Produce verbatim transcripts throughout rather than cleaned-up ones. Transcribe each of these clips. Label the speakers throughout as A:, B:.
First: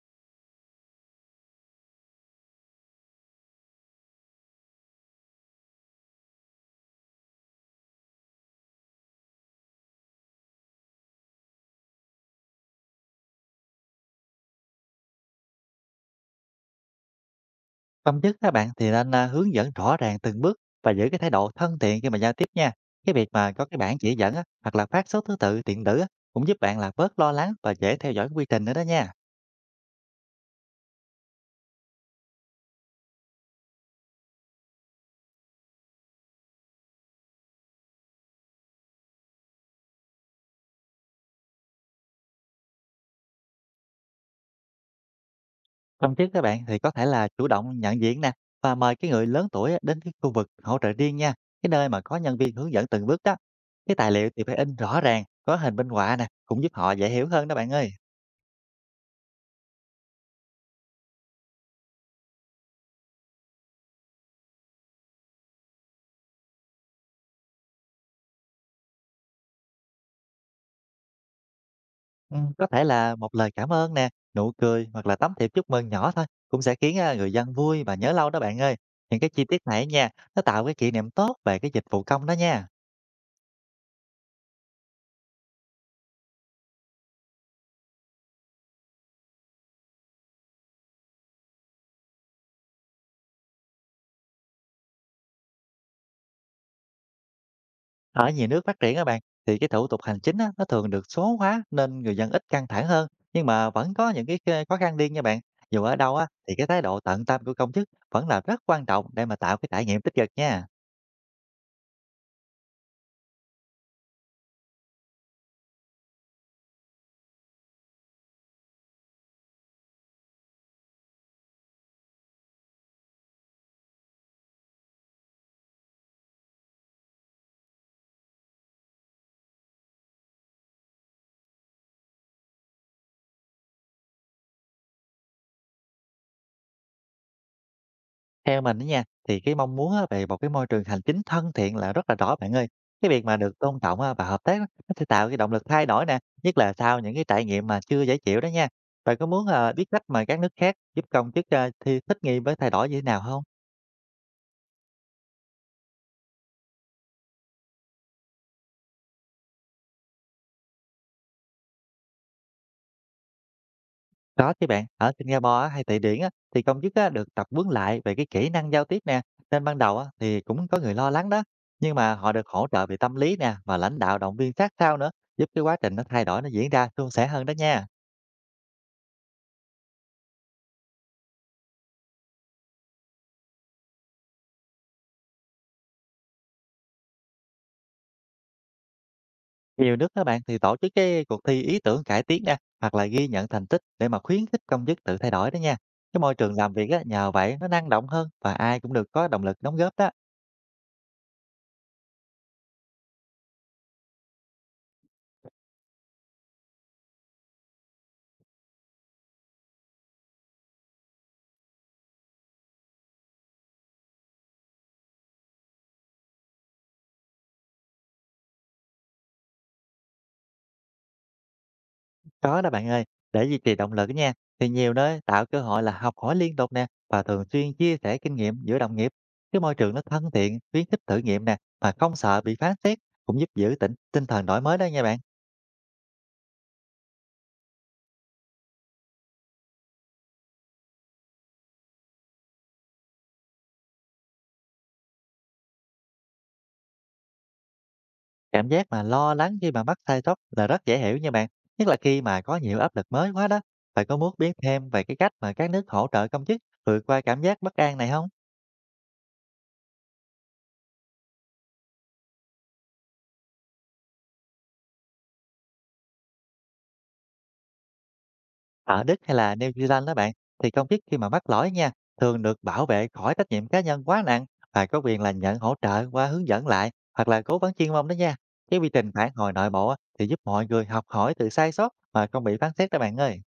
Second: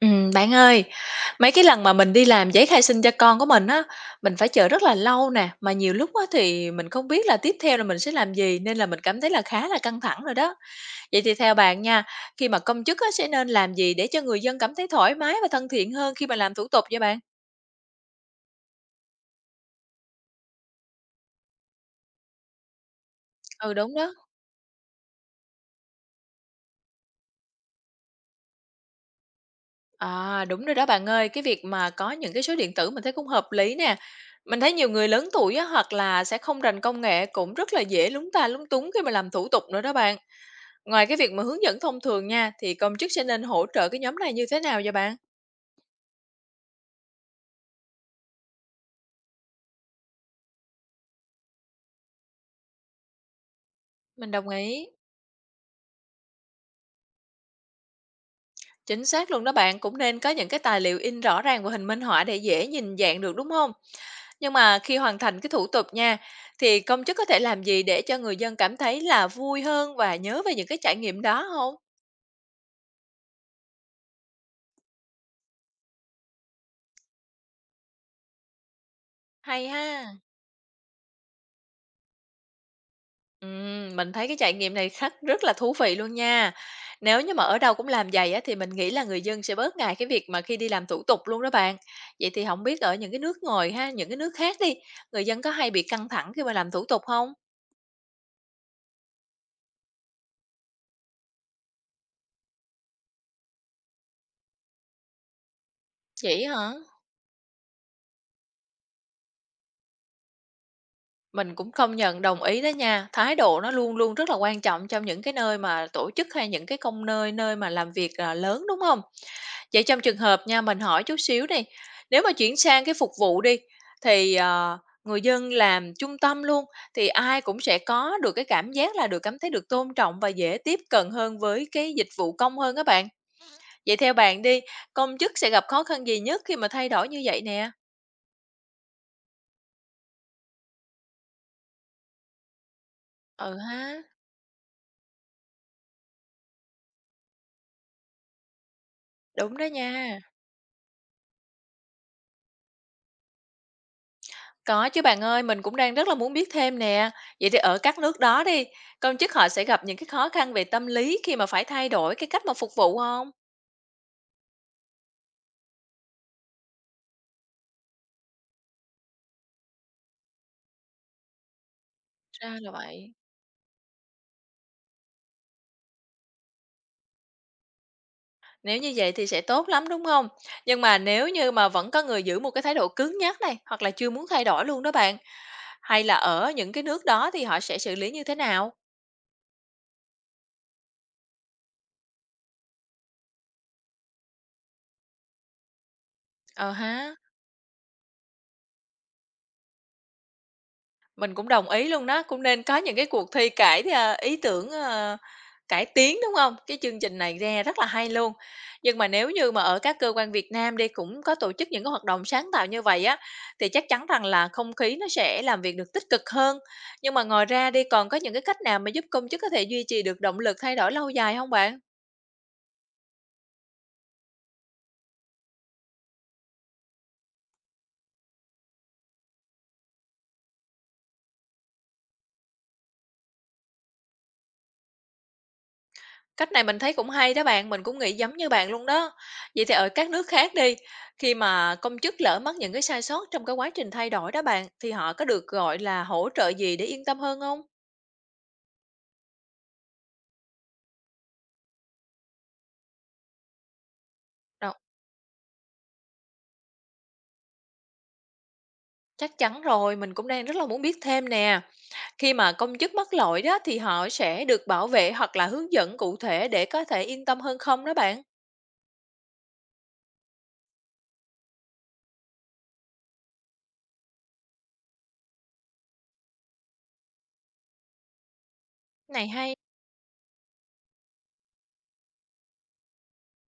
A: Ừm, bạn ơi, mấy cái lần mà mình đi làm giấy khai sinh cho con của mình á, mình phải chờ rất là lâu nè, mà nhiều lúc á thì mình không biết là tiếp theo là mình sẽ làm gì nên là mình cảm thấy là khá là căng thẳng rồi đó. Vậy thì theo bạn nha, khi mà công chức á sẽ nên làm gì để cho người dân cảm thấy thoải mái và thân thiện hơn khi mà làm thủ tục vậy bạn?
B: Tâm chức các bạn thì nên, a, hướng dẫn rõ ràng từng bước và giữ cái thái độ thân thiện khi mà giao tiếp nha. Cái việc mà có
A: Ừ
B: cái
A: đúng
B: bảng chỉ
A: đó.
B: dẫn á, hoặc là phát số thứ tự điện tử á, cũng giúp bạn là bớt lo lắng và dễ theo dõi quy trình nữa đó nha.
A: À đúng rồi đó bạn ơi, cái việc mà có những cái số điện tử mình thấy cũng hợp lý nè. Mình thấy nhiều người lớn tuổi á, hoặc là sẽ không rành công nghệ cũng rất là dễ lúng ta lúng túng khi mà làm thủ tục nữa đó bạn. Ngoài cái việc mà hướng dẫn thông thường nha, thì công chức sẽ nên hỗ trợ cái nhóm này như thế nào vậy bạn?
B: Tâm chức các bạn thì có thể là chủ động nhận diện nè và mời cái người lớn tuổi á, đến cái khu vực hỗ trợ riêng nha, cái nơi mà có nhân viên hướng dẫn từng bước đó. Cái tài liệu
A: Mình
B: thì
A: đồng
B: phải in
A: ý.
B: rõ ràng, có hình minh họa nè, cũng giúp họ dễ hiểu hơn đó bạn ơi.
A: Chính xác luôn đó bạn, cũng nên có những cái tài liệu in rõ ràng và hình minh họa để dễ nhìn dạng được đúng không? Nhưng mà khi hoàn thành cái thủ tục nha, thì công chức có thể làm gì để cho người dân cảm thấy là vui hơn và nhớ về những cái trải nghiệm đó không?
B: Ừm, có thể là một lời cảm ơn nè, nụ cười hoặc là tấm thiệp chúc mừng nhỏ thôi cũng sẽ khiến à, người dân vui và nhớ lâu đó bạn ơi. Những cái chi tiết
A: Hay
B: này nha,
A: ha.
B: nó tạo cái kỷ niệm tốt về cái dịch vụ công đó nha.
A: Ừm, mình thấy cái trải nghiệm này khắc rất là thú vị luôn nha. Nếu như mà ở đâu cũng làm vậy á, thì mình nghĩ là người dân sẽ bớt ngại cái việc mà khi đi làm thủ tục luôn đó bạn. Vậy thì không biết ở những cái nước ngoài ha, những cái nước khác đi, người dân có hay bị căng thẳng khi mà làm thủ tục không?
B: Ở nhiều nước phát triển các bạn thì cái thủ tục hành chính á, nó thường được số hóa nên người dân ít căng thẳng hơn, nhưng mà vẫn có những cái cái khó khăn riêng nha bạn. Dù ở đâu á
A: Vậy
B: thì cái
A: hả?
B: thái độ tận tâm của công chức vẫn là rất quan trọng để mà tạo cái trải nghiệm tích cực nha.
A: Mình cũng công nhận, đồng ý đó nha. Thái độ nó luôn luôn rất là quan trọng trong những cái nơi mà tổ chức hay những cái công nơi nơi mà làm việc, à, lớn, đúng không? Vậy trong trường hợp nha, mình hỏi chút xíu đi, nếu mà chuyển sang cái phục vụ đi, thì, ờ, người dân làm trung tâm luôn, thì ai cũng sẽ có được cái cảm giác là được cảm thấy được tôn trọng và dễ tiếp cận hơn với cái dịch vụ công hơn các bạn. Vậy theo bạn đi, công chức sẽ gặp khó khăn gì nhất khi mà thay đổi như vậy nè?
B: Theo mình đó nha, thì cái mong muốn á, về một cái môi trường hành chính thân thiện là rất là rõ bạn ơi. Cái việc mà
A: Ừ
B: được
A: ha,
B: tôn trọng á, và hợp tác á, nó sẽ tạo cái động lực thay đổi nè, nhất là sau những cái trải nghiệm mà chưa dễ chịu đó nha. Bạn có muốn
A: đúng đó
B: ờ, biết cách
A: nha.
B: mà các nước khác giúp công chức ờ, thì thích nghi với thay đổi như thế nào không?
A: Có chứ bạn ơi, mình cũng đang rất là muốn biết thêm nè. Vậy thì ở các nước đó đi, công chức họ sẽ gặp những cái khó khăn về tâm lý khi mà phải thay đổi cái cách mà phục vụ không?
B: Có chứ bạn, ở Singapore á, hay Thụy Điển á, thì công chức á, được tập huấn lại về cái kỹ năng giao tiếp nè. Nên ban đầu á, thì cũng có người lo lắng đó, nhưng mà họ được
A: Ra
B: hỗ
A: là
B: trợ về
A: vậy.
B: tâm lý nè và lãnh đạo động viên sát sao nữa, giúp cái quá trình nó thay đổi nó diễn ra suôn sẻ hơn đó nha.
A: Nếu như vậy thì sẽ tốt lắm đúng không? Nhưng mà nếu như mà vẫn có người giữ một cái thái độ cứng nhắc này hoặc là chưa muốn thay đổi luôn đó bạn, hay là ở những cái nước đó thì họ sẽ xử lý như thế nào?
B: Nhiều nước các bạn thì tổ chức cái cuộc thi ý tưởng cải tiến nè, hoặc là ghi nhận thành tích để mà khuyến khích công chức tự thay đổi đó nha. Cái môi trường
A: Ờ
B: làm việc á,
A: ha.
B: nhờ vậy nó năng động hơn và ai cũng được có động lực đóng góp đó.
A: Mình cũng đồng ý luôn đó, cũng nên có những cái cuộc thi cải, a, ý tưởng, ờ, cải tiến, đúng không? Cái chương trình này ra rất là hay luôn. Nhưng mà nếu như mà ở các cơ quan Việt Nam đi, cũng có tổ chức những cái hoạt động sáng tạo như vậy á, thì chắc chắn rằng là không khí nó sẽ làm việc được tích cực hơn. Nhưng mà ngoài ra đi, còn có những cái cách nào mà giúp công chức có thể duy trì được động lực thay đổi lâu dài không bạn?
B: Có đó bạn ơi, để duy trì động lực á nha, thì nhiều nơi tạo cơ hội là học hỏi liên tục nè và thường xuyên chia sẻ kinh nghiệm giữa đồng nghiệp. Cái môi trường nó thân thiện, khuyến khích thử nghiệm nè mà không sợ bị phán xét cũng giúp giữ tỉnh tinh thần đổi mới đó nha bạn.
A: Cách này mình thấy cũng hay đó bạn, mình cũng nghĩ giống như bạn luôn đó. Vậy thì ở các nước khác đi, khi mà công chức lỡ mắc những cái sai sót trong cái quá trình thay đổi đó bạn, thì họ có được gọi là hỗ trợ gì để yên tâm hơn không?
B: Cảm giác mà lo lắng khi mà mắc sai sót là rất dễ hiểu nha bạn, nhất là khi mà có nhiều áp lực mới quá đó. Bạn có muốn biết
A: Đâu,
B: thêm về cái cách mà các nước hỗ trợ công chức vượt qua cảm giác bất an này không?
A: chắc chắn rồi, mình cũng đang rất là muốn biết thêm nè. Khi mà công chức mắc lỗi đó thì họ sẽ được bảo vệ hoặc là hướng dẫn cụ thể để có thể yên tâm hơn không đó bạn?
B: Ở Đức hay là New Zealand đó bạn, thì công chức khi mà mắc lỗi nha, thường được bảo vệ khỏi trách nhiệm cá nhân quá nặng và có quyền là nhận hỗ trợ qua hướng dẫn lại hoặc là cố vấn chuyên môn đó nha. Cái quy trình
A: Này
B: phản hồi
A: hay.
B: nội bộ á, thì giúp mọi người học hỏi từ sai sót mà không bị phán xét đó bạn ơi.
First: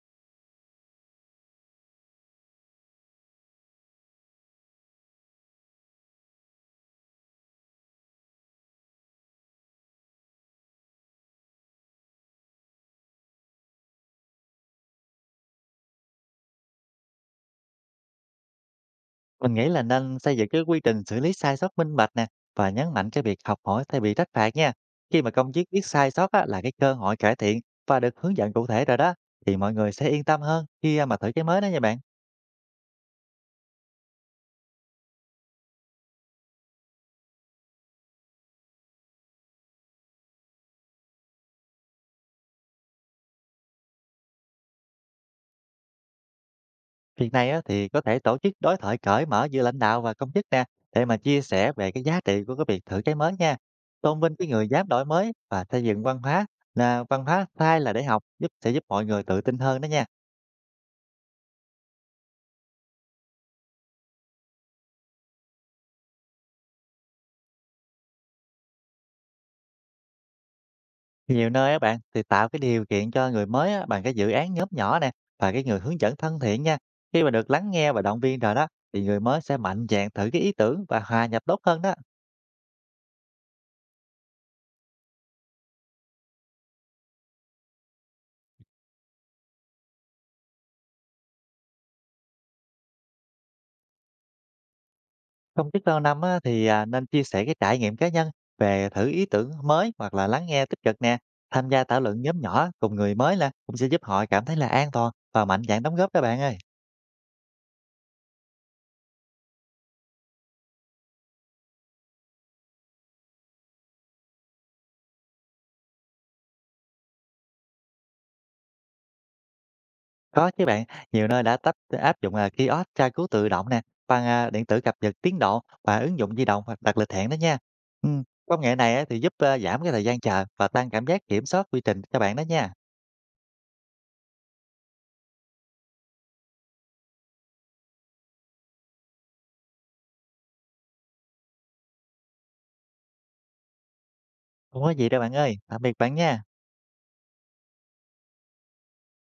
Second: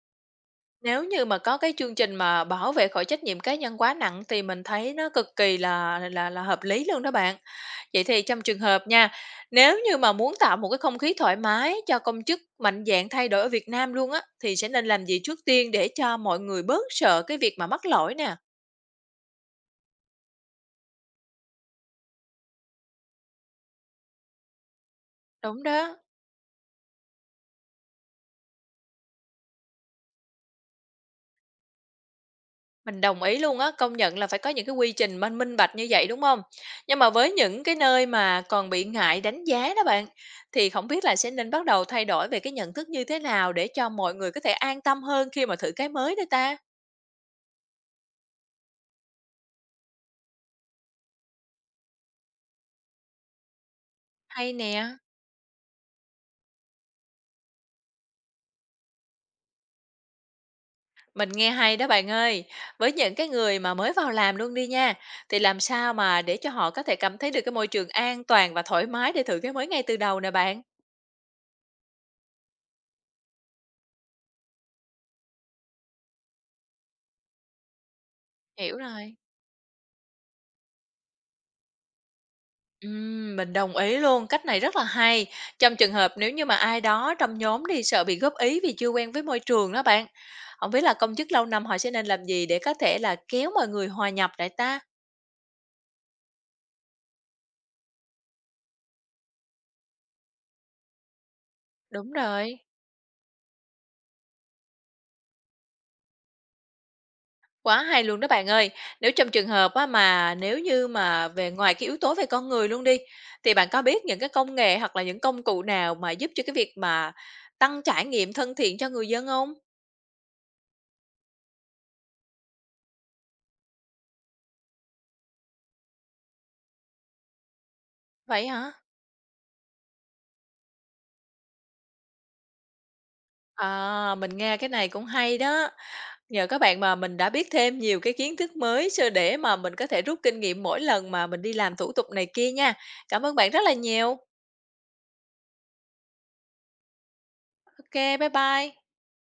A: Nếu như mà có cái chương trình mà bảo vệ khỏi trách nhiệm cá nhân quá nặng thì mình thấy nó cực kỳ là là là hợp lý luôn đó bạn. Vậy thì trong trường hợp nha, nếu như mà muốn tạo một cái không khí thoải mái cho công chức mạnh dạn thay đổi ở Việt Nam luôn á, thì sẽ nên làm gì trước tiên để cho mọi người bớt sợ cái việc mà mắc lỗi nè?
B: Mình nghĩ là nên xây dựng cái quy trình xử lý sai sót minh bạch nè và nhấn mạnh cái việc học hỏi thay vì trách phạt nha. Khi mà công
A: Đúng
B: chức biết
A: đó,
B: sai sót á, là cái cơ hội cải thiện và được hướng dẫn cụ thể rồi đó thì mọi người sẽ yên tâm hơn khi à, mà thử cái mới đó nha bạn.
A: mình đồng ý luôn á, công nhận là phải có những cái quy trình minh minh bạch như vậy đúng không? Nhưng mà với những cái nơi mà còn bị ngại đánh giá đó bạn, thì không biết là sẽ nên bắt đầu thay đổi về cái nhận thức như thế nào để cho mọi người có thể an tâm hơn khi mà thử cái mới đây ta?
B: Việc này á, thì có thể tổ chức đối thoại cởi mở giữa lãnh đạo và công chức nè để mà chia sẻ về cái giá trị của cái việc thử cái mới nha. Tôn vinh cái
A: Hay
B: người dám
A: nè.
B: đổi mới và xây dựng văn hóa là văn hóa sai là để học giúp sẽ giúp mọi người tự tin hơn đó nha.
A: Mình nghe hay đó bạn ơi. Với những cái người mà mới vào làm luôn đi nha, thì làm sao mà để cho họ có thể cảm thấy được cái môi trường an toàn và thoải mái để thử cái mới ngay từ đầu nè bạn?
B: Nhiều nơi á bạn thì tạo cái điều kiện cho người mới á, bằng cái dự án nhóm nhỏ nè và cái người hướng dẫn thân thiện nha. Khi mà được lắng nghe và động viên rồi đó
A: Hiểu
B: thì
A: rồi.
B: người mới sẽ mạnh dạn thử cái ý tưởng và hòa nhập tốt hơn đó.
A: Ừm, mình đồng ý luôn, cách này rất là hay. Trong trường hợp nếu như mà ai đó trong nhóm đi sợ bị góp ý vì chưa quen với môi trường đó bạn. Không biết là công chức lâu năm họ sẽ nên làm gì để có thể là kéo mọi người hòa nhập lại ta?
B: Trong biết lâu năm á, thì à, nên chia sẻ cái trải nghiệm cá nhân về thử ý tưởng mới hoặc là lắng nghe tích cực nè. Tham gia thảo
A: Đúng
B: luận nhóm
A: rồi.
B: nhỏ cùng người mới là cũng sẽ giúp họ cảm thấy là an toàn và mạnh dạn đóng góp các bạn ơi.
A: Quá hay luôn đó bạn ơi. Nếu trong trường hợp á mà nếu như mà về ngoài cái yếu tố về con người luôn đi, thì bạn có biết những cái công nghệ hoặc là những công cụ nào mà giúp cho cái việc mà tăng trải nghiệm thân thiện cho người dân không?
B: Có chứ bạn, nhiều nơi đã tách áp dụng à, kiosk tra cứu tự động nè, bằng à, điện tử cập nhật tiến độ và ứng dụng di động hoặc đặt lịch hẹn đó nha. Ừ,
A: Vậy
B: công
A: hả?
B: nghệ này á, thì giúp à, giảm cái thời gian chờ và tăng cảm giác kiểm soát quy trình cho bạn đó nha.
A: À, mình nghe cái này cũng hay đó. Nhờ các bạn mà mình đã biết thêm nhiều cái kiến thức mới sơ để mà mình có thể rút kinh nghiệm mỗi lần mà mình đi làm thủ tục này kia nha. Cảm ơn bạn rất là nhiều.
B: Không có gì đâu bạn ơi, tạm biệt bạn nha.
A: Ok, bye bye.